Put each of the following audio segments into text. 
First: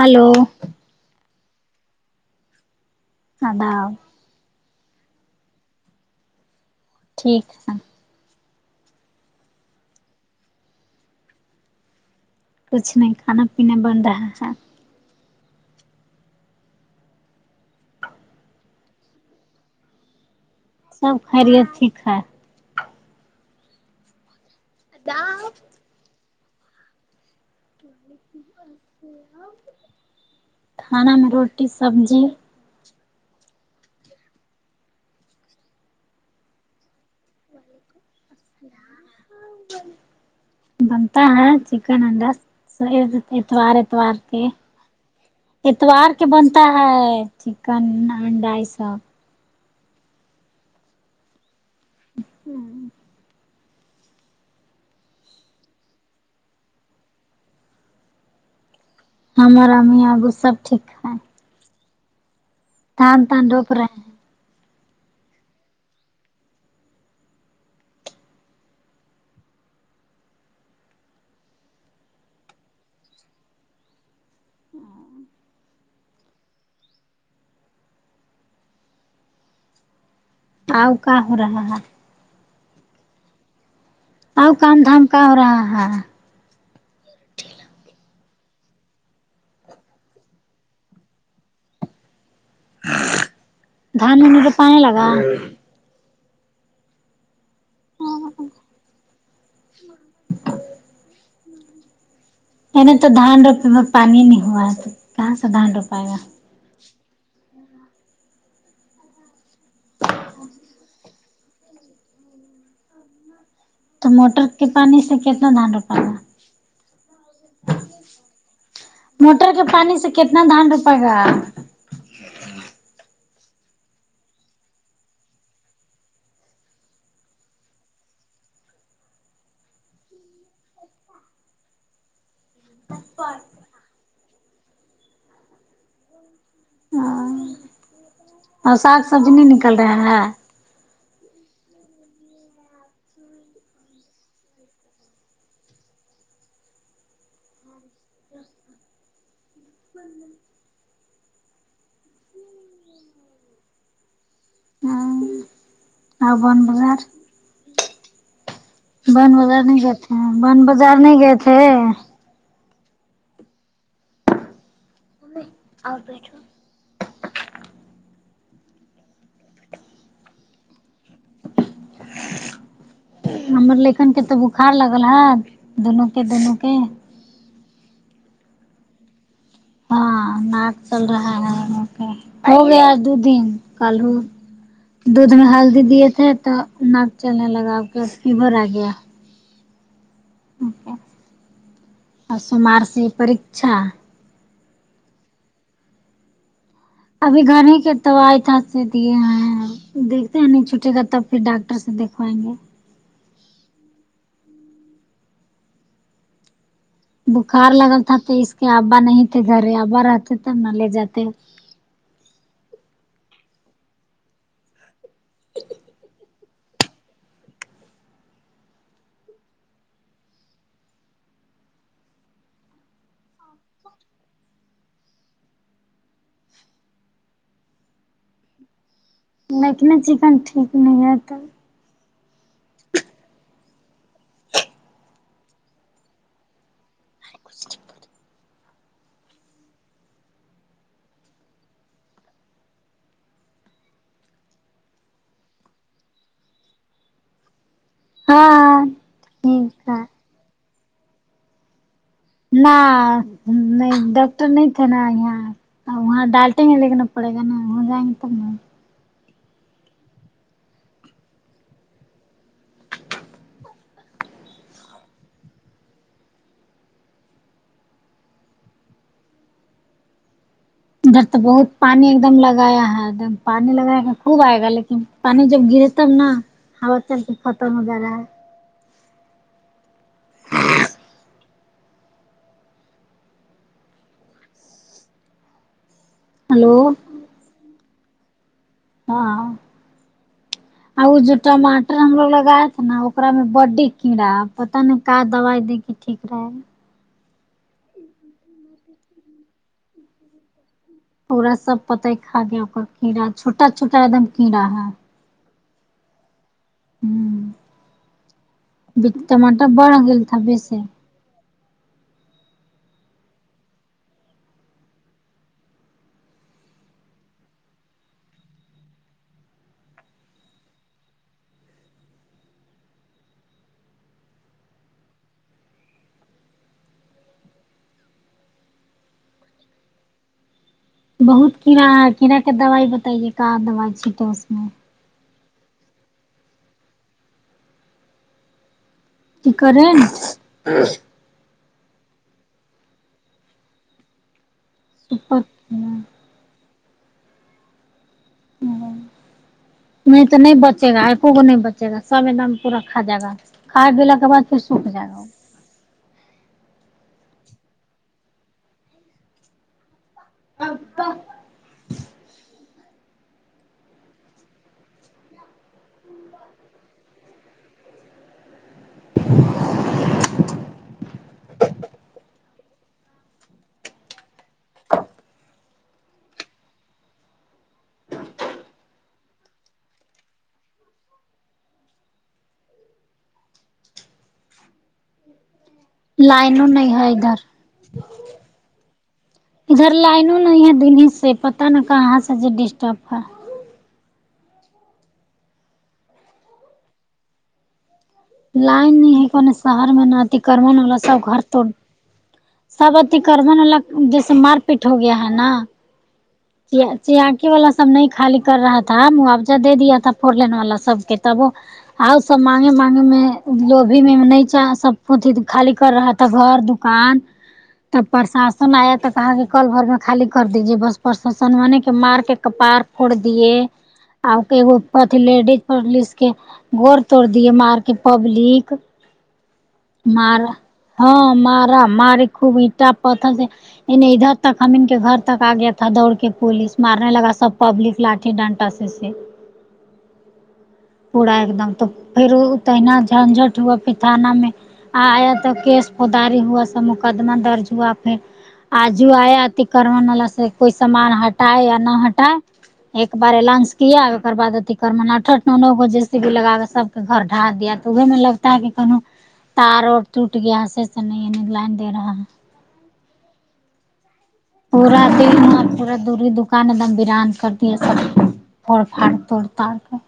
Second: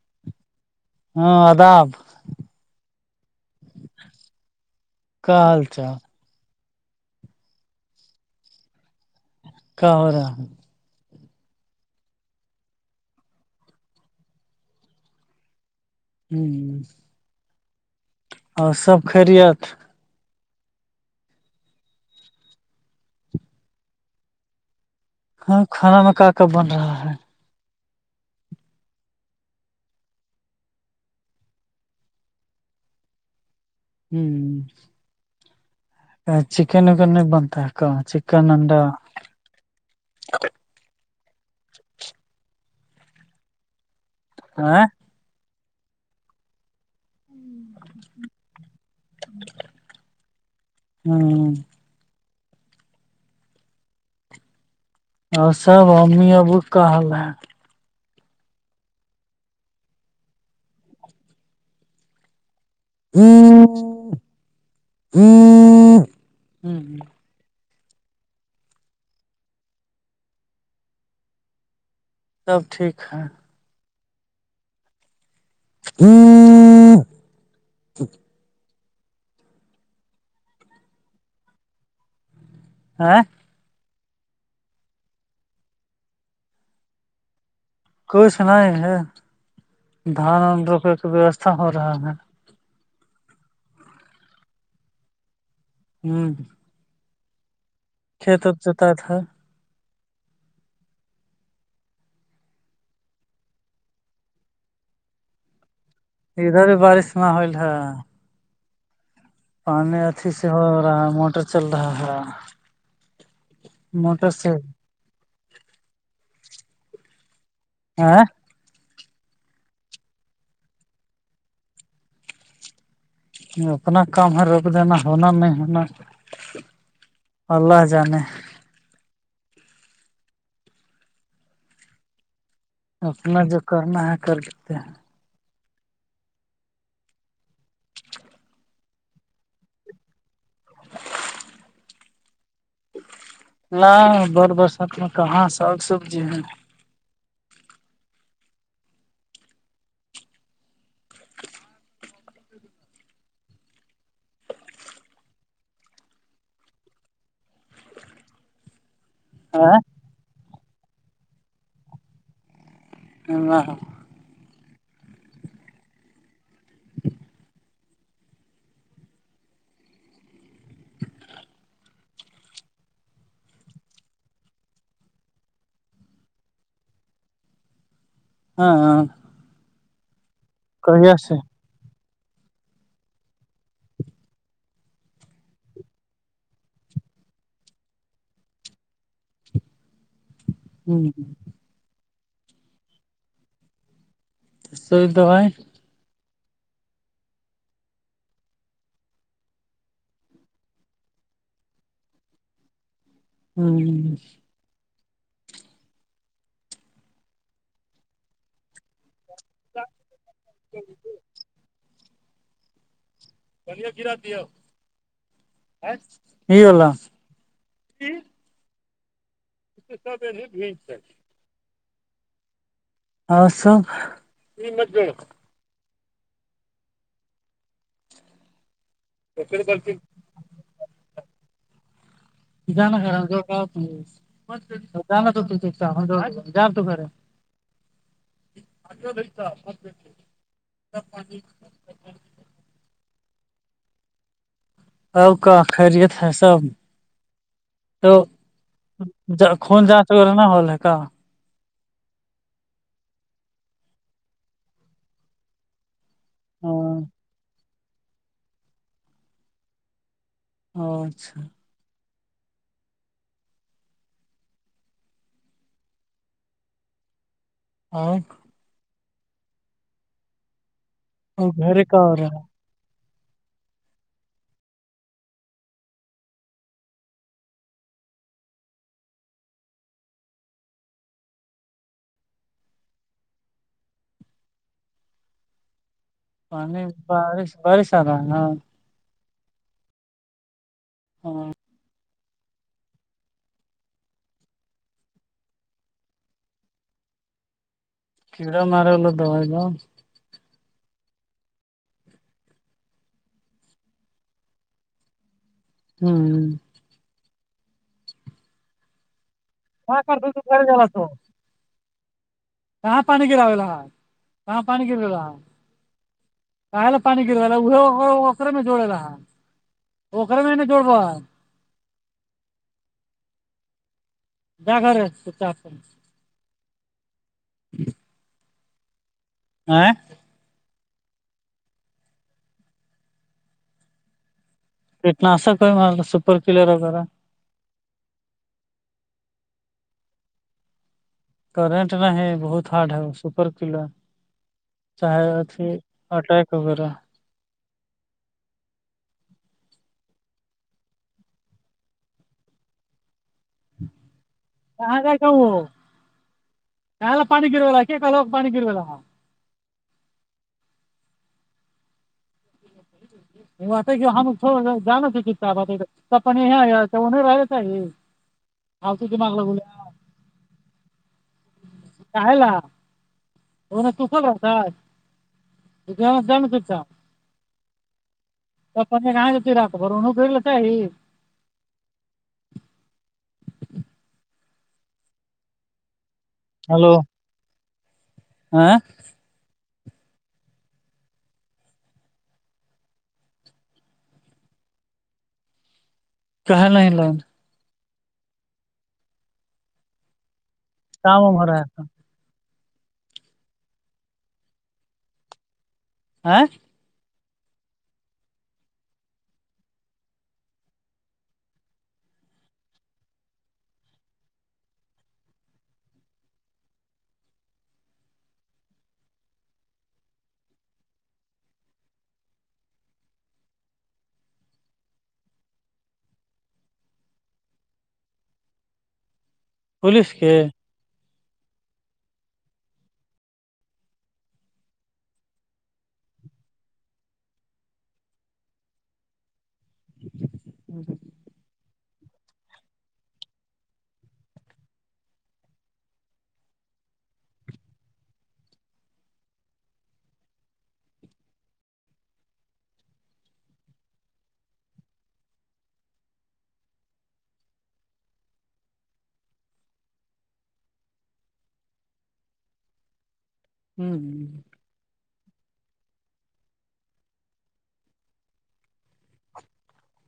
hello ہاں آداب اداب کیا حال چال ٹھیک ہے کیا ہو رہا کچھ نہیں کھانا پینا بن رہا ہے ہمم اور سب خیریت سب خیریت ٹھیک ہے ہاں کھانا میں کا کا بن رہا ہے کھانا میں روٹی سبزی ہمم چکن وکن نہی بنتا کیا چکن انڈا بنتا ہے چکن انڈا اتوار اتوار ا اتوار کے بنتا ہے چکن انڈا یہ سب ہمم ہں [unintelligible] اور سب اممی ابو کا ہال ہے ہمار امی ابو سب ٹھیک ہے تان تان ڈوک رہے سب ٹھیک ہے ا آؤ کہاں ہو رہا ہے ہے او کام دھام کا ہو رہا ہے کچھ نہیں ہے دھان و رپے کا ویوستھا ہو رہا ہے دان منے تو پانی لگا ہمم کھیت اب جتا تھا نہیں تو دھان روپے میں پانی نہیں ہوا ہے کہاں سے دھان ڈوپائے گا ادھر بھی بارش ماحول ہے پانی اچھی سے ہو رہا ہے موٹر چل رہا ہے تو موٹر کے پانی سے کتنا دہان رپائے گا آ موٹر کے پانی سے کتنا دھان روپ گا اپنا کام ہے روک دینا ہونا نہیں ہونا اللہ جانے اپنا جو کرنا ہے کر لیتے ہیں ہاں اور سا سبزی نہیں نکل رہا ہے نہ بت برسات میں کہاں سگ سبزی ہے [unintelligible] بن بازار ہے نہیں گئے تھے بن بازار نہیں گئے تھے ہاں اور بیٹھو ہمر لکھن کے تو بخار لگرا ہےدونوں کے دونوں کے ہاں ہاں ہاں ناک چل کہیا رہا سے ہے مو پے ہو گیا دو دن کل دودھ میں ہلدی دیے تھے تو ناک چلنے لگا ا کے فیور آ گیا اور سمار سے پرکچھا سر دبائی ابھی گھر ہی کے دوائت تھا تو دیے ہیں دیکھتے ہیں نہیں چھوٹے گا تب پھر ڈاکٹر سے دیکوائیں گے ہمم بکھار لگا تھا تیز اس کے ابا نہیں تھے گھر ابا رہتے تب نہ لے جاتے [unintelligible] [unintelligible] اور سب نکلی چکن ٹھیک نی ہے کل [unintelligible] [unintelligible] اب کا خیریت ہے سب تو ہاں جا خون ٹھیک ہے جانچ وغیرہ نہ نہیں ڈاکٹر نہیں تھا نا یہاں ا وہاں ڈالٹیں گے ہاں لیکنا پڑے گا نا ہو جائیں گے تب او اچھا اور ادھر تو اور بہت گھر کا پانی ہو ایک دم رہا ہے لگایا ہے ایک دم پانی لگایا کا خوب آئے گا لیکن پانی جب گرے تب نا ہوا چل کے ختم ہو جا رہا ہے پانی ہلو بارش بارش آرہا ہے نا ہاں اور وہ جو ہاں ٹماٹر ہم لوگ لگائے نا اکام میں بڈی کیڑا پتہ نہیں کا دوائی دے کے ٹھیک رہے کیڈا مارے وہ لوگ دوائی لو پورا سب پتہ ہی کاہ گیا ہو گا کیڑا چھوٹا چھوٹا ایک دم کیڑا ہے ہمم ہاں کر دو تو گھر جا ہمم تو [unintelligible] [unintelligible] [unintelligible] [unintelligible] اے بہت کیڑا کیڑا کے دوائی بتائیے کا دوائی چٹ اس میں [unintelligible] [unintelligible] کرنٹ نہیں بہت ہارڈ ہے سپر کلو چاہے سپر اچھی اٹیک وغیرہ نہیں تو نہیں بچے گا ایکو کو نہیں بچے گا سب ایک دم پورا کھا جائے گا کھا پیلا کے بعد پھر سوکھ کہاں جائے گا [unintelligible] [inaudible] [unintelligible] [unintelligible] [unintelligible] [unintelligible] [unintelligible] لائن نہیں ہے ادھر ہاں ادھر لائنوں ن ہےا دن سے پتہ ن کا سے جو ڈسٹرب ہے کہاں لائنوں لائن نہیں ہے کون شہر میں نہتی کرم کا ہورہا ہے سب اتی کرربن والا جیسے مار پیٹ ہو گیا ہے نا آ چیااکی والا سب نہیں خالی کر رہا تھا موجہ دے دیا تھا فور لین والا سب کے تب وہ آؤ سب مانگے مانگے میں لوبھی میں نہیں چ سب خالی کر رہا تھا گھر دکان تب پرشاسن آیا تو کہاں کہ کل بھر میں خالی کر دیجے بس پر س سنوانی کے مار کے کپار پھوڑ دیے آپ کے وہ پتلے گور توڑ دیے مار کے پبلک مار ہاں مارا ماری خوب اٹا پت سے انہیں ادھر تک ہم ان کے گھر تک آ گیا ا دوڑ کے پوولس مارنے لگا سب پبلک لاٹھی ڈنٹا سے سے پڑا ایک دم تو پھر تہنا جھنجٹ ہوا پھر تھانہ میں [unintelligible] آیا تو کیس پوداری ہوا سب مقدمہ درج ہوا پھر آجو آیا اتی کر والا سے کوئی سامان ہٹائے یا نہ ہٹائے ایک بار ایننونس کیا [unintelligible] تار و ٹوٹ گیا س نہیںعنی لائن دے رہا ہے پورا دن اور پورا دوری دکان ایک دم بیران کر دیا سب [unintelligible]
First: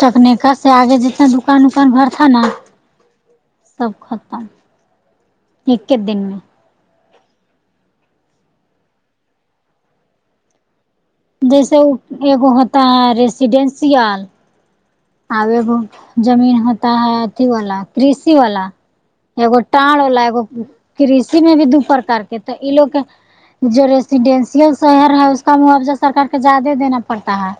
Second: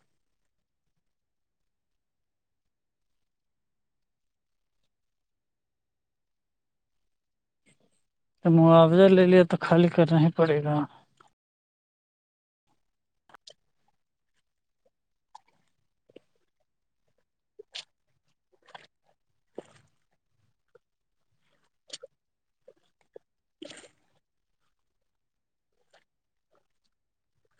تکنیکا سے آگے جتنا دکان وکان بھر تھا نا [unintelligible] سب ختم ایک کے دن میں تو معاوضہ لے لیا تو خالی کرنا ہی پڑے گا جیسے ایگ ہوتا ہے ریسیڈینشیل آب ب زمین ہوتا ہے اھی والا کرسی والا ایگو ٹاڑ والا اگ کرشی میں بھی دو پرکار کے تو یہ لوگ کے جو ریسیڈینشیل شہر ہے اس کا ماوضہ سرکار کے زیادہ دینا پڑتا ہے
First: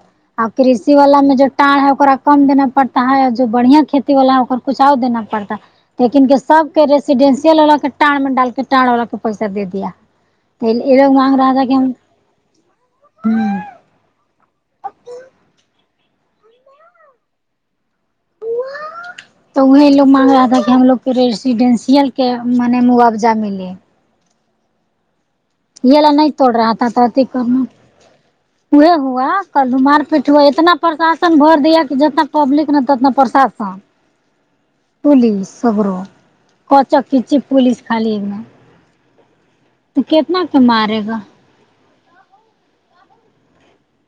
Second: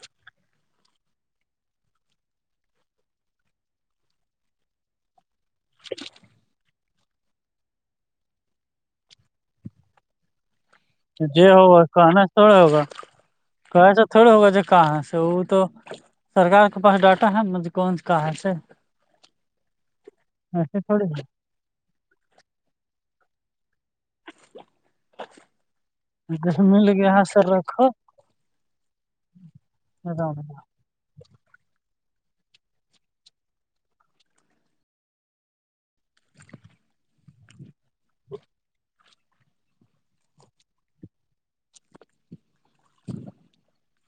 اور کرشی والا میں جو ٹ ہے اا [unintelligible] کم دینا پڑتا ہے جو بڑھیا کھیتی والا ہے ا کچھاؤ دینا پڑتا لیکن سب کے [unintelligible] ڈینسل والا کے ٹاڑ میں ڈال کے ٹڑ والا کا پیسہ دے دیا [unintelligible] ج کہ ہوگا ہم کھانا تھوڑا ہوگا کہ س [unintelligible] تھوڑا ہوگا جا کہاں سے وہ تو سرکار کے پاس ڈاٹا ہے مجھ کون سے کہاں سے تو وہ لوگ مانگ رہا تھا کہ ہم لوگ کے ریٹ ریسیڈینسئل کے منی ماوجہ ملے یہ لا نہیں توڑ رہاتا تھاتی کرنا [unintelligible] ہوئے ہوا کل مار پیٹ ہوا اتنا پرشاسن بھر دیا کہ جتنا پبلک نا تتنا پرشاسن پلیس سگر کچ کچ پولس خالی ایک تو کتنا کا مارے گا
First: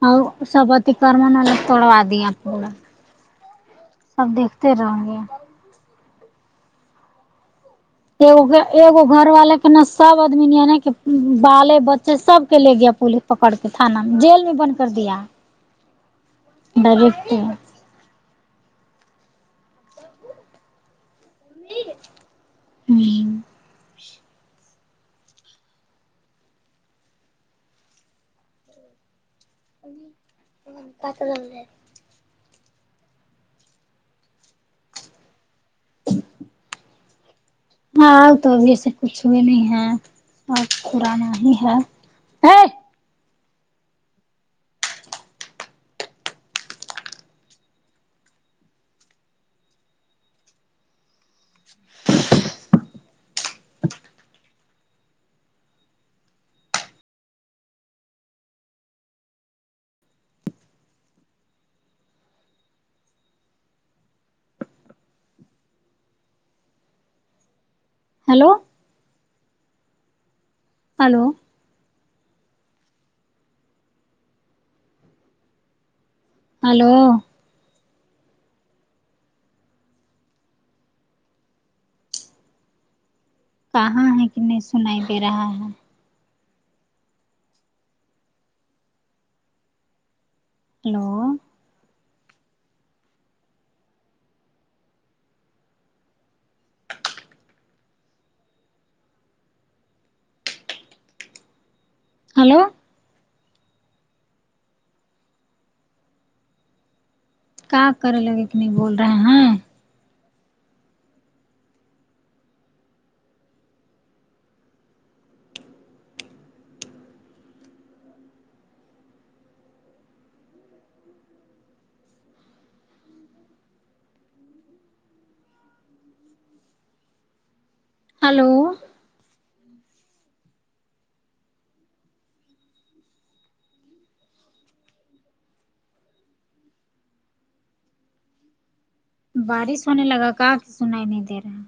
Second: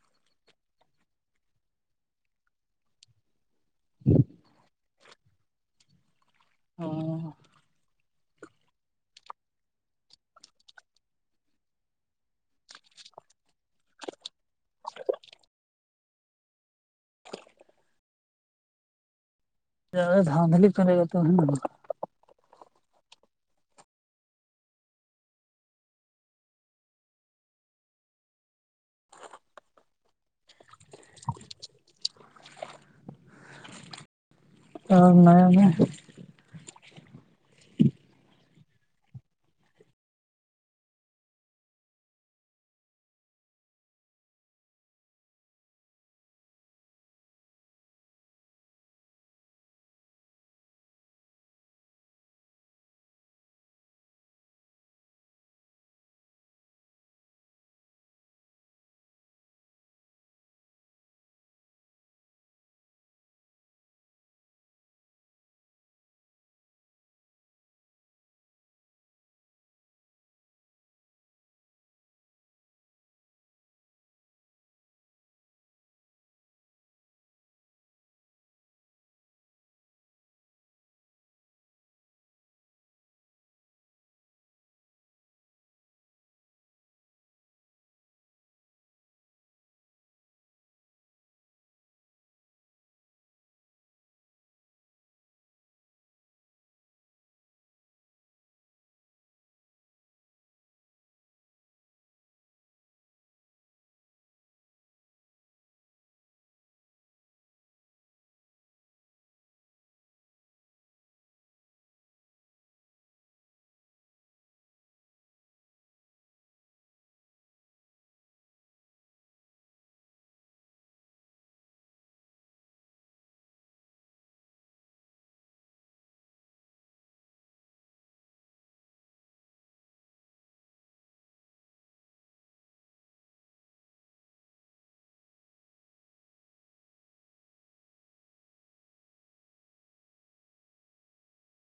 اور سبتی کرمن الگ توڑوا دیا آپ پوڑا سب دیکھتے رہوں گے دھاندلی ایگو گھر والے کے نا سب آدمی نے کہ بالے بچے سب کے لے گیا پولیس پکڑ کے تھانہ جیل میں بند کر دیا ڈیکٹ [unintelligible] ھم ہ پسا جم ہے [unintelligible] کا میا میں [unintelligible] ہاںؤ تو ابھی ایسے کچھ ہوئے نہیں ہے اور خورانا ہی ہے ہیلو ہیلو ہیلو کہاں ہے کہ نہیں سنائی دے رہا ہے ہیلو ہیلو کیا کرے لگے کہ نہیں بول رہے ہیں ہیلو بارش ہونے لگا کہ کہ سنائی نہیں دے رہا